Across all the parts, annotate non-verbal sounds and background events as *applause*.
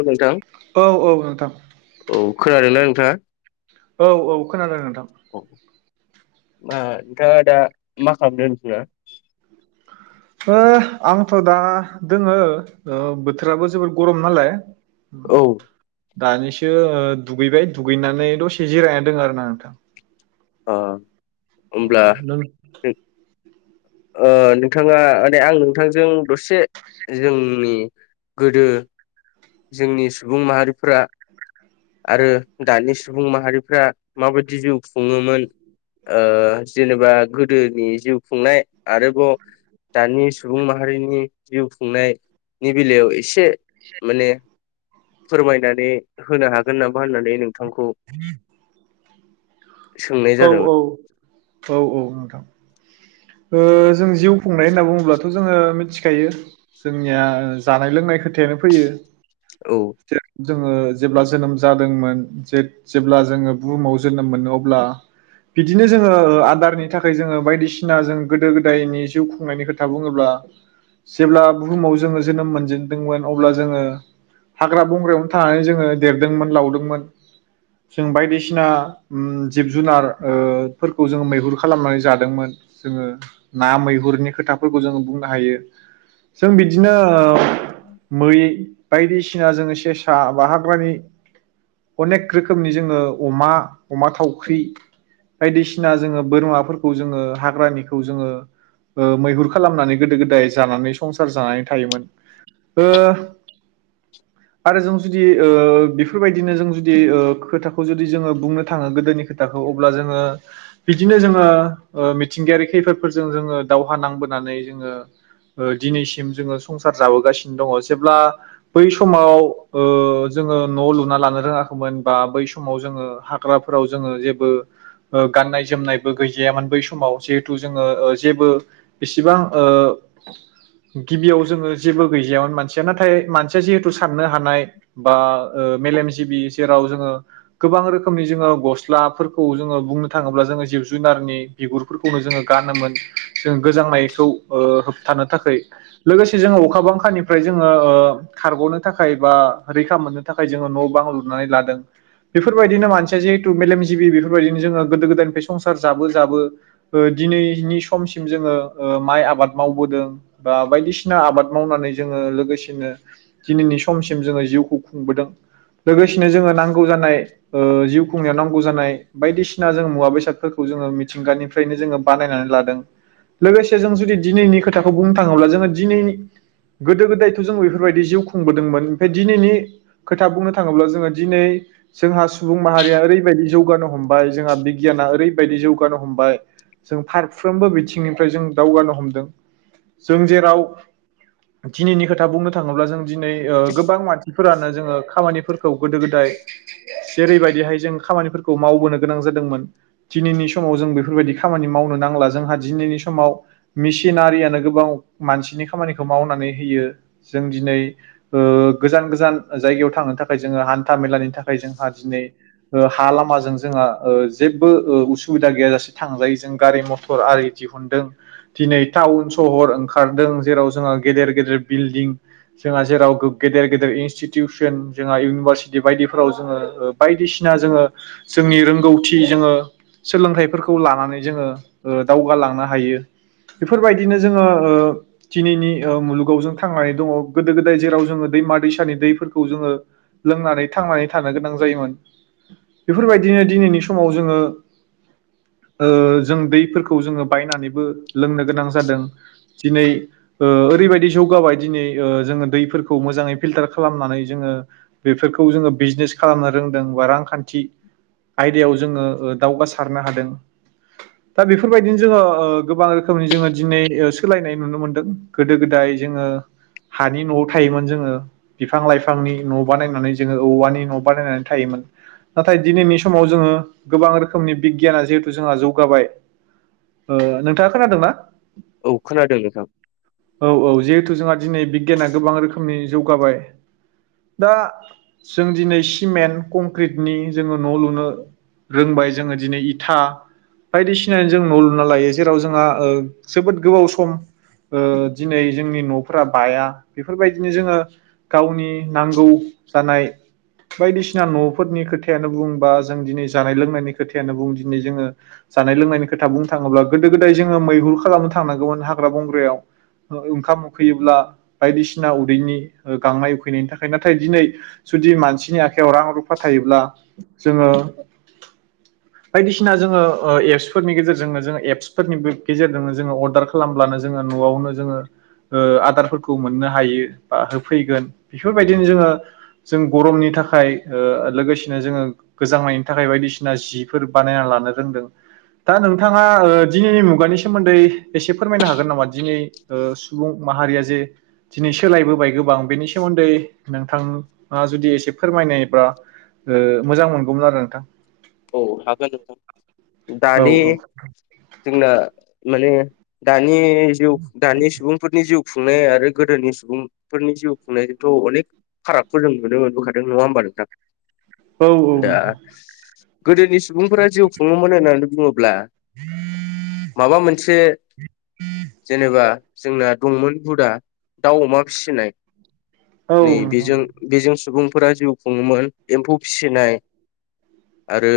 औ नोंथां औ औ नोंथां औ खोनादोंना नोंथाङा। औ औ खोनादों नोंथां औ मा नोंथाङा दा मा खालामदों नोंथाङा । ओ आंथ दा दोङो बोथोराबो जोबोर गरम नालाय। औ दानिसो दुगैबाय दुगैनानै दसे जिरायनानै दोंडो आरोना नोंथां अह। ओमब्ला। ओ नोंथाङा आंनि आं नोंथांजों दसे जोंनि गोदो जोंनि सुबुं माहारिफोरा आरो दानि सुबुं माहारिफ्रा माबायदि जिउ खुङोमोन ओ जेनेबा गोदोनि जिउ खुंनाय आरोबाव दानि सुबुं माहारिनि जिउ खुंनायनि बेलायाव एसे। एसे। माने फोरमायनानै होनो हागोन नामा होननानै नों थांखौ। औ औ औ औ नोंथां। ओ औ जों जिउ खुंनाय होनना बुङो। ब्लाथ जोङो मिथिखायो जोंनिया जानाय लोंनाय खोथायानो फैयो। औ। जोङो जेब्ला जोनोम जादोंमोन जेब्ला जोङो बुहुमाव जोनोम मोनो अब्ला बिदिनो जोङो आदारनि थाखाय जोङो बायदिसिना। जों गोदो गोदायनि जिउ खुंनायनि खोथा बुङोब्ला जेब्ला बुहुमाव जोङो जोनोम मोनजेनदोंमोन अब्ला जोङो हाग्रा बंग्रायावनो थानानै जोङो देरदोंमोन लावदोंमोन जों बायदिसिना जिब जुनारफोरखौ जोङो मैहुर खालामनानै जादोंमोन। जोङो ना मैहुरनि खोथाफोरखौ जोङो बुंनो हायो जों बिदिनो ओ मै। बायदिसिना जोङो सेसा बा हाग्रानि अनेक रोखोमनि जोङो अमा अमा थावख्रि बायदिसिना जोङो बोरमाफोरखौ जोङो हाग्रा। जोंडो मैहुर खालामनानै गोदो गोदाय जानानै संसार जानानै थायोमोन ओ आरो जों जुदि ओ बेफोरबायदिनो जों जुदि ओ खोथाखौ जु जोङो बुंनो थाङो गोदोनि खोथाखौ अब्ला जोङो बिदिनो जोङो ओ। मिथिंगायारि खैफदजों जोङो दावहा नांबोनानै जोङो दिनैसिम जोङो संसार जाबोगासिनो दङ जेब्ला बै समाव ओ जोङो न लुना लानो रोङाखैमोन बा बै समाव जोङो। हाग्राफोराव जोङो जेबो गाननाय जोमनायबो गैजायामोन बै समाव। जिहेथु जोङो जेबो बेसेबां गिबियाव जोङो जेबो गैजायामोन मानसिया नाथाय मानसिया जिहेथु। साननो हानाय बा ओ मेलेमजिबि जेराव जोङो गोबां रोखोमनि जोङो गस्लाफोरखौ जोङो बुंनो थाङोब्ला जोङो जिब जुनारनि बिगुर। फोरखौनो जोङो गानोमोन जों गोजांनायखौ होबथानो थाखाय लोगोसे जोङो अखा बांखानिफ्राय जोङो खारग नो थाखाय बा रैखा मोननो थाखाय जोङो न बां लुनानै लादों बेफोरबायदिनो मानसिया जिहेथु मेलेमजिबि बेफोरबायदिनो जोङो गोदो गोदायनिफ्राय संसार जाबो जाबो। ओ दिनैनि समसिम जोङो माइ आबाद मावबोदों बा बायदिसिना आबाद मावनानै जोङो लोगोसेनो दिनैनि समसिम जोङो जिउखौ खुंबोदों लोगोसेनो जोङो नांगौ जानाय ओ जिउ खुंनायाव नांगौ जानाय बायदिसिना जों मुवा बेसादफोरखौ जोङो मिथिंगानि फैनो जोङो बानायनानै लादों लोगोसे जों जुदि दिनैनि खोथाखौ बुंनो थाङोब्ला जोङो दिनै गोदो गोदायथ जों बेफोरबायदि जिउ खुंबोदोंमोन ओमफ्राय दिनैनि खोथा बुंनो थाङोब्ला जोङो दिनै जोंहा सुबुं माहारिया ओरैबायदि जौगानो हमबाय जोंहा बिगियाना ओरैबायदि जौगानो हमबाय। जों फारफ्रोमबो बिथिंनिफ्राय जों दावगानो हमदों जों जेराव दिनैनि खोथा बुंनो थाङोब्ला जों दिनै ओ गोबां मानसिफोरानो जोङो खामानिफोर गोदो गोदाय जेरैबायदिहाय जों खामानिफोरखौ मावबोनो गोनां जादोंमोन दिनैनि समाव जों बेफोरबायदि। खामानि मावनो नांला जोंहा दिनैनि समाव मेसिन आरियानो गोबां मानसिनि खामानिखौ मावनानै होयो ।जों दिनै ओ गोजान गोजान जायगायाव थांनो थाखाय जोङो हान्था मेलानि थाखाय जोंहा दिनै ओ हा लामाजों जोंहा ओ जेबो ओ उसुबिदा गैया जासे थांजायो जों गारि मथर आरि दिहुनदों दिनै टाउन सहर ओंखारदों जेराव जोंहा गेदेर गेदेर बिलडिं जोंहा जेराव गेदेर गेदेर इनस्टिटिउसन जोंहा इउनिभारसिटि बायदिफोराव जोङो ओ बायदिसिना जोङो जोंनि रोंगौथि जोङो सोलोंथाइफोरख खौ लानानै जोङो ओ दावगाालांनो हायो। बेफोरबायदिनो जोङो ओ दिनैनि ओ मुलुगाव जों थांनानै दङ। गोदो गोदाय जेराव जोङो दैमा दैसानि दैफोरखौ जोङो लोंनानै थांनानै थानो गोनां जायोमोन बेफोरबायदिनो दिनैनि समाव जोङो ओ जों दैफोरखौ जोङो बायनानैबो लोंनो गोनां जादों दिनै ओ ओरैबायदि जौगाबाय दिनै ओ जोङो दैफोरखौ मोजाङै फिलटार खालामनानै जोङो बेफोरखौ जोङो बिजनेस खालामनो रोंदों बा रांखान्थि आयदायाव जोङो ओ दावगासारनो हादों। दा बेफोरबायदिनो जोङो ओ गोबां रोखोमनि जोङो दिनै ओ सोलायनाय नुनो मोनदों। गोदो गोदाय जोङो हानि नआव थायोमोन जोङो बिफां लाइफांनि न बानायनानै जोङो औवानि न बानायनानै थायोमोन नाथाय दिनैनि समाव जोङो गोबां रोखोमनि बिगियाना जिहेतु जोंहा जौगाबाय ओ नोंथाङा खोनादोंना? औ खोनादों नोंथां औ औ जिहेथु जोंहा दिनै बिगियाना गोबां रोखोमनि जौगाबाय दा जों दिनै सिमेन्ट कंक्रिटनि जोङो न लुनो रोंबाय जोङो दिनै इथा। बायदिसिनाजों न लुना लायो जेराव जोंहा ओ जोबोद गोबाव सम ओ दिनै जोंनि नफोरा बाया बेफोरबायदिनो जोङो गावनि नांगौ जानाय बायदिसिना नफोरनि खोथायानो बुं बा जों दिनै जानाय लोंनायनि खोथायानो बुं दिनै जोङो जानाय लोंनायनि खोथा बुंनो थाङोब्ला गोदो गोदाय जोङो मैहुर खालामनो थांनांगौमोन हाग्रा बंग्रायाव ओ ओंखाम उखैयोब्ला बायदिसिना उदैनि ओ गांनाय उखैनायनि थाखाय नाथाय दिनै जुदि मानसिनि आखायाव रां रुफा थायोब्ला जोङो बायदिसिना जोङो ओ एप्सफोरनि गेजेरजोंनो जोङो एप्सफोरनिबो गेजेरजोंनो जोङो ओ अर्डार खालामब्लानो जोङो नआवनो जोङो ओ आदारफोरखौ मोननो हायो बा होफैगोन बेफोरबायदिनो जोङो जों गरमनि थाखाय ओ लोगोसेनो जोङो गोजांनायनि थाखाय बायदिसिना जिफोर बानायना लानो रोंदों। दा नोंथाङा ओ दिनैनि मुगानि सोमोन्दै एसे फोरमायनो हागोन नामा? दिनै ओ सुबुं माहारिया जे दिनै सोलायबोबाय गोब बां बेनि सोमोन्दै। नोंथांआ जुदि एसे फोरमायनायब्रा ओ मोजां मोनगौमोन आरो नोंथां। औ हागोन नोंथां। औ दानि औ जोंना। माने दा नि जिउ दानि सुबुंफोरनि जिउ। खुंनाय आरो गोदोनि सुबुंफोरनि जिउ खुंनायखौथ अनेक फारागखौ जों नुनो मोनबोखादों नङा होमबा नोंथां? औ दा नोंथां गोदोनिस सुबुंफोरा जिउ खुङोमोन होननानै बुङोब्ला माबा मोनसे जेनेबा जोंना दंमोन हुदा दाउ अमा फिसिनाय। औ नै नोंथां बेजों बेजों सुबुं फोरा जिउ खुङोमोन एम्फौ फिसिनाय आरो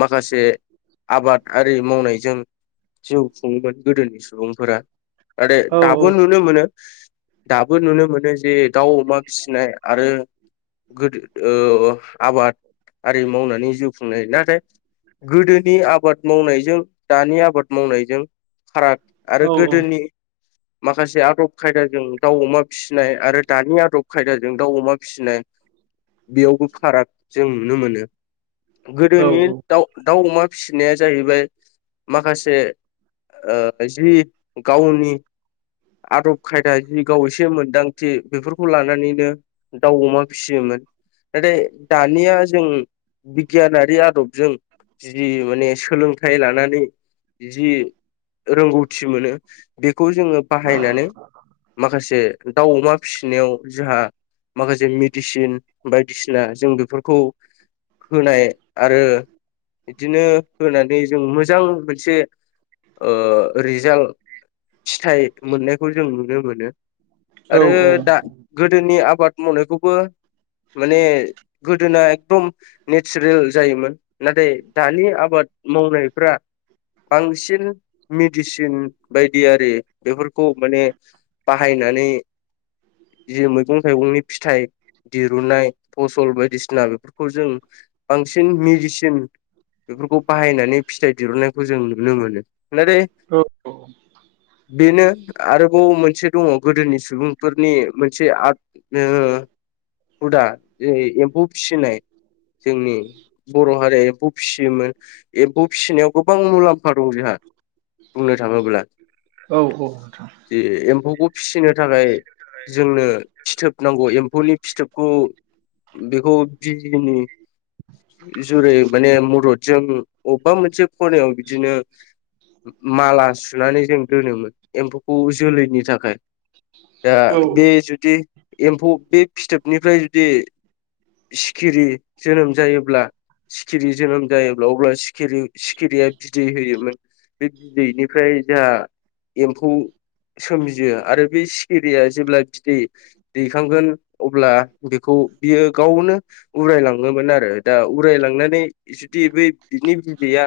माखासे आबाद आरि मावनायजों जिउ खुङोमोन गोदोनि सुबुंफोरा। आरो औ दाबो नुनो मोनो। दाबो नुनो मोनो जे दाउ अमा फिसिनाय आरो गोदो गोदो ओ आबादआरि मावनानै जिउ खुंनाय नाथाय गोदोनि आबाद मावनायजों दानि आबाद मावनायजों फाराग आरो औ औ गोदोनि माखासे आदब खायदाजों दाउ अमा फिसिनाय आरो दानि आदब खायदाजों दाउ अमा फिसिनाय बेयावबो फाराग जों नुनो मोनो। औ गोदोनि दाउ दाउ अमा फिसिनाया जाहैबाय माखासे ओ जि गावनि आदब खायदा जि गाव एसे मोनदांथि बेफोरखौ लानानैनो दाउ अमा फिसियोमोन नाथाय दानिया जों बिगियानारि आदबजों जि माने सोलोंथाइ लानानै जि रोंगौथि मोनो बे खौ जोङो बाहायनानै माखासे। दाउ अमा फिसिनायाव जोंहा माखासे मेडिसिन बायदिसिना जों बेफोरखौ। होनाय आरो बिदिनो होनानै जों मोजां मोनसे ओ रिजाल्ट फिथाइ मोननायखौ जों नुनो मोनो। आरो दा गोदोनि आब बाद मावनायखौबो माने गोदोना एकदम नेचारेल जायोमोन नाथाय दानि आबाद मावनायफ्रा बांसिन मेडिसिन बायदियारि बेफोरखौ माने बाहायनानै जि मैगं थाइगंनि फिथाइ दिरुनाय फसल बायदिसिना बेफोर खौ जों बांसिन मेडिसिन बेफोरखौ बाहायनानै फिथाइ दिरहुनां खौ जों नुनो मोनो। नुनानै बेनो आरोबाव मोनसे दङ गोदोनि सुबुंफोरनि मोनसे ओ हुदाै एम्फौ फि जोंनि बर' हारिया एम्फौ फिसियोमोन एम्फौ फिसिनायाव गोबां मुलाम्फा दं जोंहा बुंनो थाङोब्ला औ नोंथां औ जे एम्फौखौ फिसिनो थाखाय जोंनो फिथोब नांगौ एम्फौनि फिथोबखौ बेखौ दि जोंनि जुरै माने मददजों अबेबा मोनसे खनायाव बिदिनो माला सुनानै जों दोनोमोन एम्फौखौ जोलैनि थाखाय दा बे जुदि एम्फौ बे फिथोबनिफ्राय जुदि खिरि जोनोम जायोब्ला सिखिरि जोनोम जायोब्ला अब्ला सिखिरि-सिखिरिया बिदै होयोमोन बे बिदैनिफ्राय जोंहा एम्फौ सोमजियो आरो बे सिखिरिया जेब्ला बिदै दैखांगोन अब्ला बेखौ बियो गावनो उरायलाङोमोन आरो दा उरायलांनानै जुदि बै बिनि बिदैया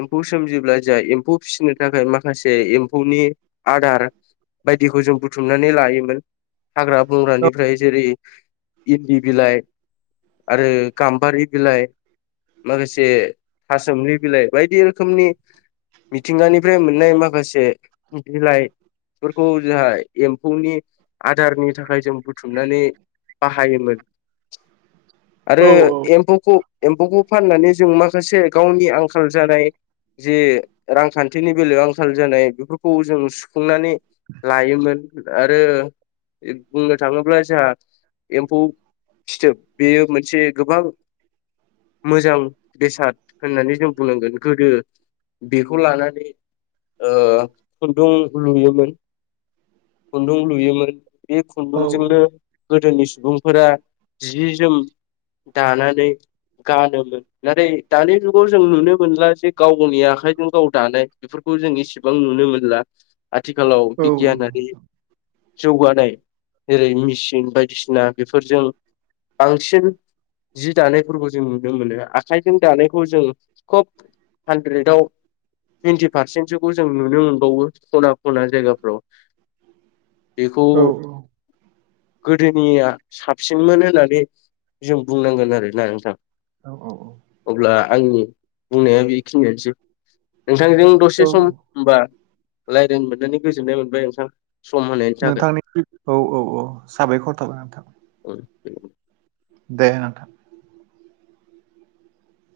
एम्फौ सोमजिब्ला जहा एम्फौ फिसिनो थाखाय माखासे एम्फौनि आदार बायदिखौ जों बुथुमनानै लायोमोन हाग्रा-बंग्रानिफ्राय जेरै इन्दि बिलाय आरो गाम्बारि बिलाइ माखासे थासोमलि बिलाइ बायदि रोखोमनि मिथिंगानिफ्राय मोननाय माखासे बिलाइफोरखौ जोंहा एम्फौनि आदारनि थाखाय जों बुथुम अनानै बाहायोमोन आरो एम्फौखौ एम्फौखौ फाननानै जों माखासे गावनि आंखाल जानाय जे रांखान्थिनि बेलायाव आंखाल जानाय बे खौ जों सुखुंनानै लायोमोन आरो बुंनो थाङोब्ला जोंहा एम्फौ फिथोब मोनसे गोबां मोजां बेसाद होननानै जों बुंनांगोन गोदो बेखौ लानानै ओ खुन्दुं लुयोमोन खुन्दुं लुयोमोन बे खुन्दुंजोंनो जोंनि सुबुंफोरा जि जोम दानानै गानोमोन नाथाय दानि जुगाव जों नुनो मोनला जे गाव गावनि आखाइजों गाव दानाय बेफोरखौ जों इसेबां नुनो मोनला। आथिखालाव बिगियानारि जौगानाय जेरै मेचिन बायदिसिना बेफोरजों बांसिन जि दानायफोरखौ जों नुनो मोनो आखाइजों दानायखौ जों खोब हानद्रेदाव टुइन्टि पारसेन्टसोखौ जों नुनो मोनबावो खना खना जायगाफ्राव बेखौ गोदोनिया साबसिनमोन होननानै जों बुंनांगोन आरोना नोंथां औ औ औ अब्ला आंनि बुंनाया बेखिनियानोसै। नोंथांजों दसे औ सम होमबा रायलाय मोननानै गोजोननाय मोनबाय नोंथां सम होनायनि नोंथांनि औ औ औ साबायखर थाबाय नोंथां *inaudible* दे नोथां